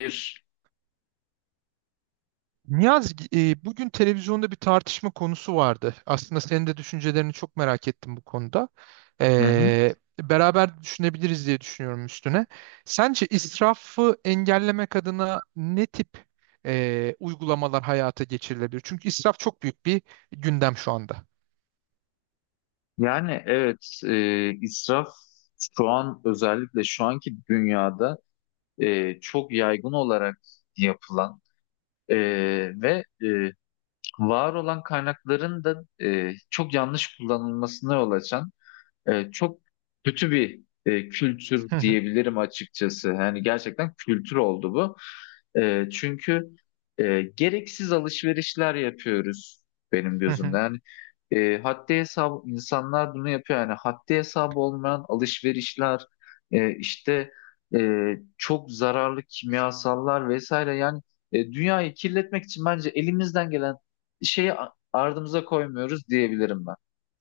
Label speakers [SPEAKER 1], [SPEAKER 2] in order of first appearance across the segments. [SPEAKER 1] Bir.
[SPEAKER 2] Niyaz, bugün televizyonda bir tartışma konusu vardı. Aslında senin de düşüncelerini çok merak ettim bu konuda.
[SPEAKER 1] Hı hı.
[SPEAKER 2] Beraber düşünebiliriz diye düşünüyorum üstüne. Sence israfı engellemek adına ne tip uygulamalar hayata geçirilebilir? Çünkü israf çok büyük bir gündem şu anda.
[SPEAKER 1] İsraf şu an özellikle şu anki dünyada çok yaygın olarak yapılan e, ve var olan kaynakların da çok yanlış kullanılmasına yol açan çok kötü bir kültür
[SPEAKER 2] Hı hı,
[SPEAKER 1] diyebilirim açıkçası. Yani gerçekten kültür oldu bu. Çünkü gereksiz alışverişler yapıyoruz benim
[SPEAKER 2] hı
[SPEAKER 1] gözümde.
[SPEAKER 2] hı.
[SPEAKER 1] Yani haddi hesap insanlar bunu yapıyor. Yani haddi hesabı olmayan alışverişler e, işte e, çok zararlı kimyasallar vesaire. Yani dünyayı kirletmek için bence elimizden gelen şeyi ardımıza koymuyoruz diyebilirim ben.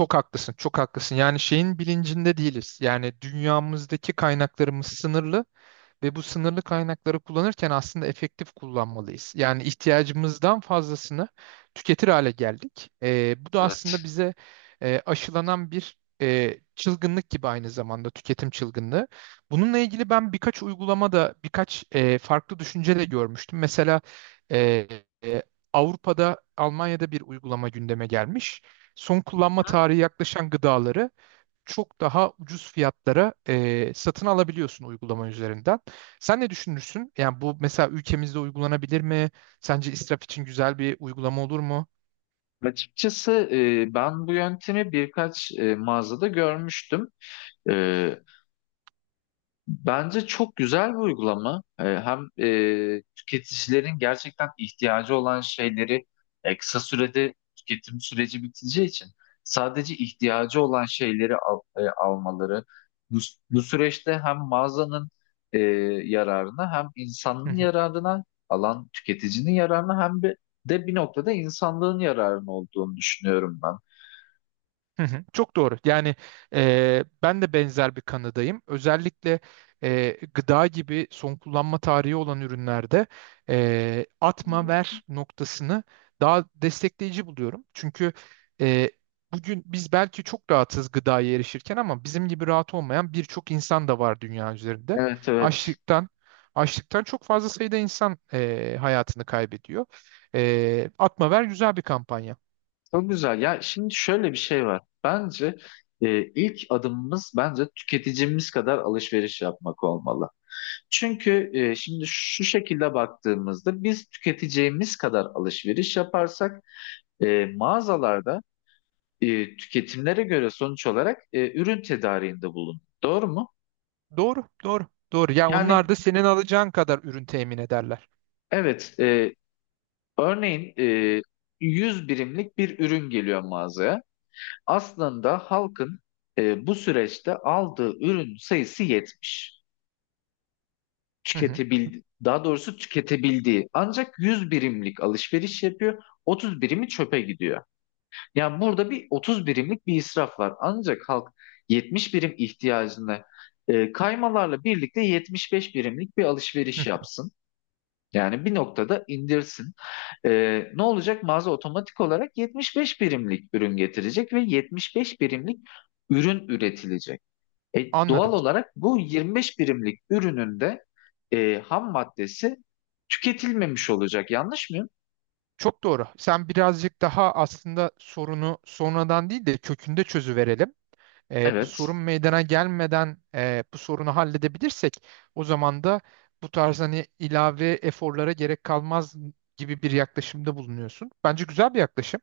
[SPEAKER 2] Çok haklısın, çok haklısın. Yani şeyin bilincinde değiliz. Yani dünyamızdaki kaynaklarımız sınırlı. Ve bu sınırlı kaynakları kullanırken aslında efektif kullanmalıyız. Yani ihtiyacımızdan fazlasını tüketir hale geldik. Bu da aslında
[SPEAKER 1] Evet.
[SPEAKER 2] bize aşılanan bir çılgınlık gibi aynı zamanda tüketim çılgınlığı. Bununla ilgili ben birkaç uygulamada birkaç farklı düşünce de görmüştüm. Mesela e, e, Avrupa'da, Almanya'da bir uygulama gündeme gelmiş. Son kullanma tarihi yaklaşan gıdaları çok daha ucuz fiyatlara satın alabiliyorsun uygulama üzerinden. Sen ne düşünürsün? Yani bu mesela ülkemizde uygulanabilir mi? Sence israf için güzel bir uygulama olur mu?
[SPEAKER 1] Açıkçası ben bu yöntemi birkaç mağazada görmüştüm. E, bence çok güzel bir uygulama. Hem tüketicilerin gerçekten ihtiyacı olan şeyleri, kısa sürede tüketim süreci biteceği için sadece ihtiyacı olan şeyleri almaları bu, bu süreçte hem mağazanın e, yararına hem insanın yararına alan tüketicinin yararına hem de bir noktada insanlığın yararına olduğunu düşünüyorum ben.
[SPEAKER 2] Hı hı, çok doğru. Yani ben de benzer bir kanıdayım. Özellikle gıda gibi son kullanma tarihi olan ürünlerde atma ver noktasını daha destekleyici buluyorum. Çünkü e, bugün biz belki çok rahatız gıdaya erişirken ama bizim gibi rahat olmayan birçok insan da var dünya üzerinde.
[SPEAKER 1] Evet, evet.
[SPEAKER 2] Açlıktan açlıktan çok fazla sayıda insan hayatını kaybediyor. E, atma ver güzel bir kampanya.
[SPEAKER 1] Çok güzel. Ya şimdi şöyle bir şey var. Bence ilk adımımız bence tüketicimiz kadar alışveriş yapmak olmalı. Çünkü şimdi şu şekilde baktığımızda biz tüketeceğimiz kadar alışveriş yaparsak e, mağazalarda tüketimlere göre sonuç olarak ürün tedariğinde bulun. Doğru mu?
[SPEAKER 2] Doğru, doğru, doğru. Ya onlar
[SPEAKER 1] Yani
[SPEAKER 2] da senin alacağın kadar ürün temin ederler.
[SPEAKER 1] evet e, örneğin e, 100 birimlik bir ürün geliyor mağazaya. Aslında halkın bu süreçte aldığı ürün sayısı 70,
[SPEAKER 2] Hı hı,
[SPEAKER 1] tüketebildi, daha doğrusu tüketebildiği ancak 100 birimlik alışveriş yapıyor. Otuz birimi çöpe gidiyor. Yani burada bir 30 birimlik bir israf var. Ancak halk 70 birim ihtiyacını, kaymalarla birlikte 75 birimlik bir alışveriş
[SPEAKER 2] hı.
[SPEAKER 1] yapsın. Yani bir noktada indirsin. Ne olacak? Mağaza otomatik olarak 75 birimlik ürün getirecek ve 75 birimlik ürün üretilecek. E, Doğal
[SPEAKER 2] Anladım.
[SPEAKER 1] olarak bu 25 birimlik ürünün de ham maddesi tüketilmemiş olacak. Yanlış mıyım?
[SPEAKER 2] Çok doğru. Sen birazcık daha aslında sorunu sonradan değil de kökünde çözüverelim. Bu
[SPEAKER 1] Evet.
[SPEAKER 2] sorun meydana gelmeden bu sorunu halledebilirsek o zaman da bu tarz hani ilave eforlara gerek kalmaz gibi bir yaklaşımda bulunuyorsun. Bence güzel bir yaklaşım.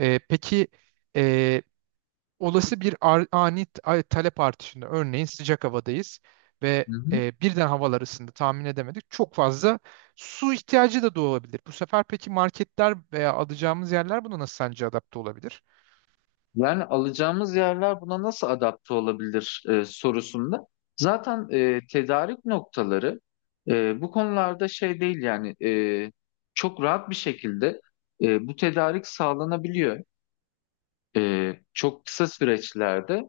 [SPEAKER 2] Peki e, olası bir ani talep artışında örneğin sıcak havadayız ve birden havalar ısındı tahmin edemedik. Çok fazla su ihtiyacı da doğabilir. Bu sefer peki marketler veya alacağımız yerler buna nasıl sence adapte olabilir?
[SPEAKER 1] Yani alacağımız yerler buna nasıl adapte olabilir sorusunda. Zaten tedarik noktaları bu konularda şey değil yani çok rahat bir şekilde, bu tedarik sağlanabiliyor. Çok kısa süreçlerde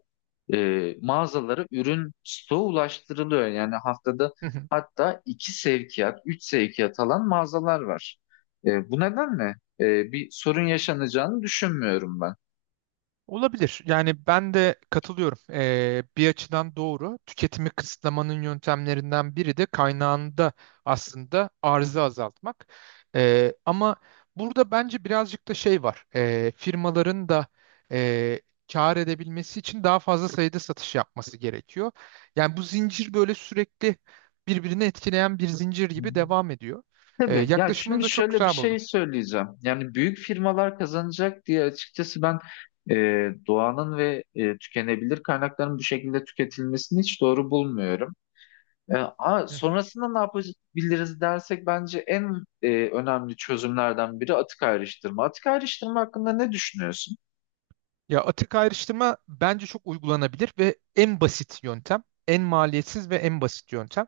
[SPEAKER 1] e, mağazalara ürün stoğu ulaştırılıyor. Yani haftada hatta iki sevkiyat, üç sevkiyat alan mağazalar var. Bu nedenle bir sorun yaşanacağını düşünmüyorum
[SPEAKER 2] Olabilir. Yani ben de katılıyorum. Bir açıdan doğru. Tüketimi kısıtlamanın yöntemlerinden biri de kaynağında aslında arzı azaltmak. Ama burada bence birazcık da şey var. Firmaların da e, kâr edebilmesi için daha fazla sayıda satış yapması gerekiyor. Yani bu zincir böyle sürekli birbirini etkileyen bir zincir gibi
[SPEAKER 1] ben.
[SPEAKER 2] devam ediyor.
[SPEAKER 1] Tabii. Ya
[SPEAKER 2] Yaklaşımını
[SPEAKER 1] şimdi
[SPEAKER 2] da çok
[SPEAKER 1] şöyle bir
[SPEAKER 2] güzel buldum.
[SPEAKER 1] şey söyleyeceğim. Yani büyük firmalar kazanacak diye açıkçası ben e, doğanın ve tükenebilir kaynakların bu şekilde tüketilmesini hiç doğru bulmuyorum. Sonrasında ne yapabiliriz dersek bence en önemli çözümlerden biri atık ayrıştırma. Atık ayrıştırma hakkında ne düşünüyorsun?
[SPEAKER 2] Ya atık ayrıştırma bence çok uygulanabilir ve en basit yöntem, en maliyetsiz ve en basit yöntem.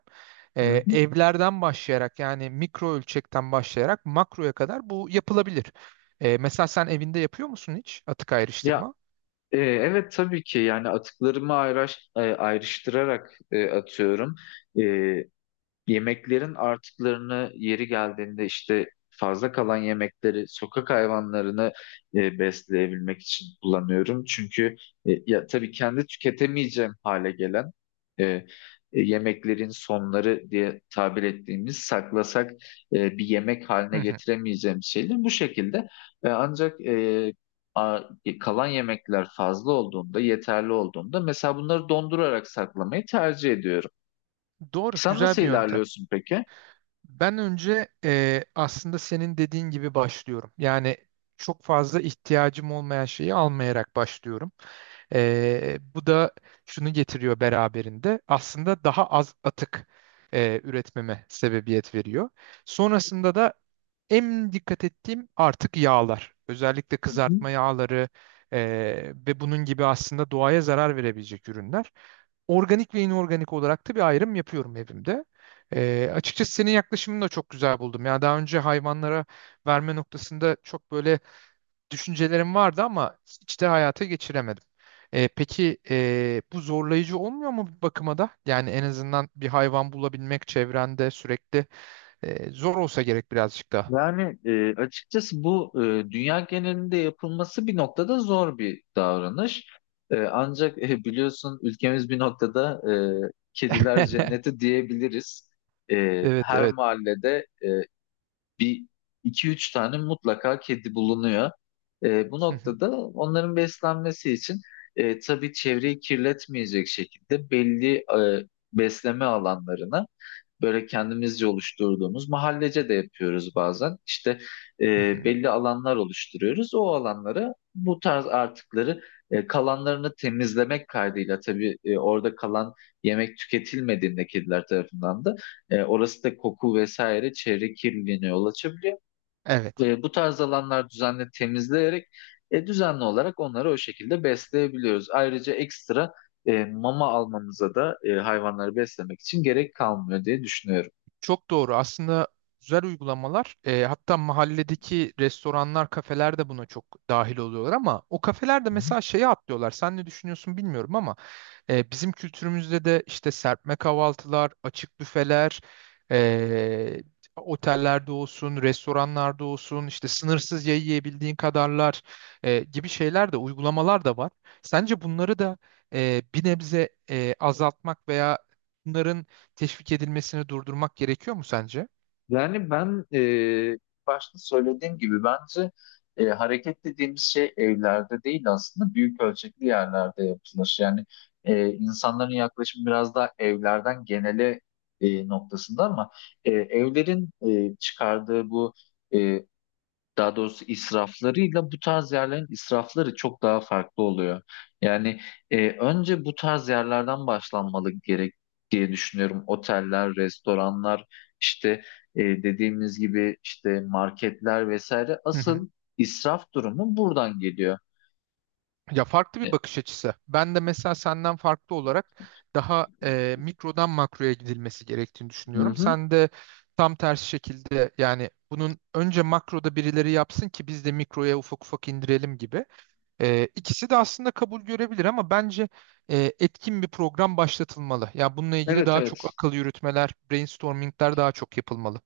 [SPEAKER 1] Hı hı.
[SPEAKER 2] Evlerden başlayarak yani mikro ölçekten başlayarak makroya kadar bu yapılabilir. Mesela sen evinde yapıyor musun hiç atık
[SPEAKER 1] Ya
[SPEAKER 2] ayrıştırma?
[SPEAKER 1] e, evet tabii ki yani atıklarımı ayrıştırarak atıyorum. E, Yemeklerin artıklarını yeri geldiğinde işte fazla kalan yemekleri sokak hayvanlarını besleyebilmek için kullanıyorum. Çünkü ya tabii kendi tüketemeyeceğim hale gelen e, yemeklerin sonları diye tabir ettiğimiz saklasak, bir yemek
[SPEAKER 2] Hı
[SPEAKER 1] haline
[SPEAKER 2] hı.
[SPEAKER 1] getiremeyeceğim şeyler bu şekilde. Ancak kalan yemekler fazla olduğunda, yeterli olduğunda mesela bunları dondurarak saklamayı tercih ediyorum.
[SPEAKER 2] Doğru,
[SPEAKER 1] Sen
[SPEAKER 2] güzel
[SPEAKER 1] nasıl
[SPEAKER 2] bir yöntem.
[SPEAKER 1] ilerliyorsun peki?
[SPEAKER 2] Ben önce aslında senin dediğin gibi başlıyorum. Yani çok fazla ihtiyacım olmayan şeyi almayarak başlıyorum. Bu da şunu getiriyor beraberinde. Aslında daha az atık üretmeme sebebiyet veriyor. Sonrasında da en dikkat ettiğim artık yağlar. Özellikle
[SPEAKER 1] Hı hı.
[SPEAKER 2] kızartma yağları eee, ve bunun gibi aslında doğaya zarar verebilecek ürünler. Organik ve inorganik olarak da bir ayrım yapıyorum evimde. Açıkçası senin yaklaşımını da çok güzel buldum. Yani daha önce hayvanlara verme noktasında çok böyle düşüncelerim vardı ama hiç de hayata geçiremedim. Peki bu zorlayıcı olmuyor mu bir bakıma da? Yani en azından bir hayvan bulabilmek çevrende sürekli zor olsa gerek birazcık daha.
[SPEAKER 1] Yani açıkçası bu dünya genelinde yapılması bir noktada zor bir davranış. Ancak biliyorsun ülkemiz bir noktada kediler cenneti diyebiliriz. E,
[SPEAKER 2] Evet,
[SPEAKER 1] her
[SPEAKER 2] evet.
[SPEAKER 1] mahallede e, bir iki üç tane mutlaka kedi bulunuyor. Bu
[SPEAKER 2] Hı hı,
[SPEAKER 1] noktada onların beslenmesi için, tabii çevreyi kirletmeyecek şekilde belli besleme alanlarına böyle kendimizce oluşturduğumuz mahallece de yapıyoruz bazen. İşte e,
[SPEAKER 2] hı hı.
[SPEAKER 1] belli alanlar oluşturuyoruz. O alanlara bu tarz artıkları, kalanlarını temizlemek kaydıyla tabii, orada kalan yemek tüketilmediğinde kediler tarafından da orası da koku vesaire çevre kirliliğine yol açabiliyor.
[SPEAKER 2] Evet.
[SPEAKER 1] Bu tarz alanlar düzenli temizleyerek düzenli olarak onları o şekilde besleyebiliyoruz. Ayrıca ekstra mama almamıza da hayvanları beslemek için gerek kalmıyor diye düşünüyorum.
[SPEAKER 2] Çok doğru. Aslında güzel uygulamalar. E, hatta mahalledeki restoranlar, kafeler de buna çok dahil oluyorlar ama o kafeler de mesela şeye atlıyorlar. Sen ne düşünüyorsun bilmiyorum ama e, bizim kültürümüzde de işte serpme kahvaltılar, açık büfeler, e, otellerde olsun, restoranlarda olsun, işte sınırsız yiyebildiğin kadarlar gibi şeyler de uygulamalar da var. Sence bunları da bir nebze azaltmak veya bunların teşvik edilmesini durdurmak gerekiyor mu sence?
[SPEAKER 1] Yani başta söylediğim gibi bence hareket dediğimiz şey evlerde değil aslında büyük ölçekli yerlerde yapılır. Yani insanların yaklaşımı biraz daha evlerden genele noktasında ama evlerin çıkardığı bu e, daha doğrusu israflarıyla bu tarz yerlerin israfları çok daha farklı oluyor. Yani önce bu tarz yerlerden başlanmalı gerek diye düşünüyorum. Oteller, restoranlar, işte dediğimiz gibi işte marketler vesaire asıl israf durumu buradan geliyor.
[SPEAKER 2] Ya farklı bir
[SPEAKER 1] E,
[SPEAKER 2] bakış açısı. Ben de mesela senden farklı olarak daha mikrodan makroya gidilmesi gerektiğini
[SPEAKER 1] Hı
[SPEAKER 2] düşünüyorum.
[SPEAKER 1] hı.
[SPEAKER 2] Sen de tam tersi şekilde yani bunun önce makroda birileri yapsın ki biz de mikroya ufak ufak indirelim gibi. E, ikisi de aslında kabul görebilir ama bence etkin bir program başlatılmalı. Ya bununla ilgili
[SPEAKER 1] Evet,
[SPEAKER 2] daha çok
[SPEAKER 1] evet.
[SPEAKER 2] akıl yürütmeler, brainstormingler daha çok yapılmalı.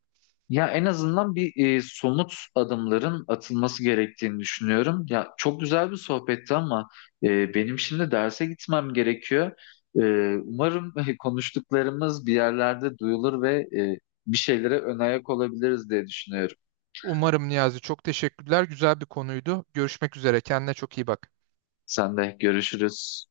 [SPEAKER 1] Ya en azından somut adımların atılması gerektiğini düşünüyorum. Ya çok güzel bir sohbetti ama benim şimdi derse gitmem gerekiyor. E, Umarım konuştuklarımız bir yerlerde duyulur ve bir şeylere ön ayak olabiliriz diye düşünüyorum.
[SPEAKER 2] Umarım Niyazi çok teşekkürler. Güzel bir konuydu. Görüşmek üzere. Kendine çok iyi bak.
[SPEAKER 1] Sen de görüşürüz.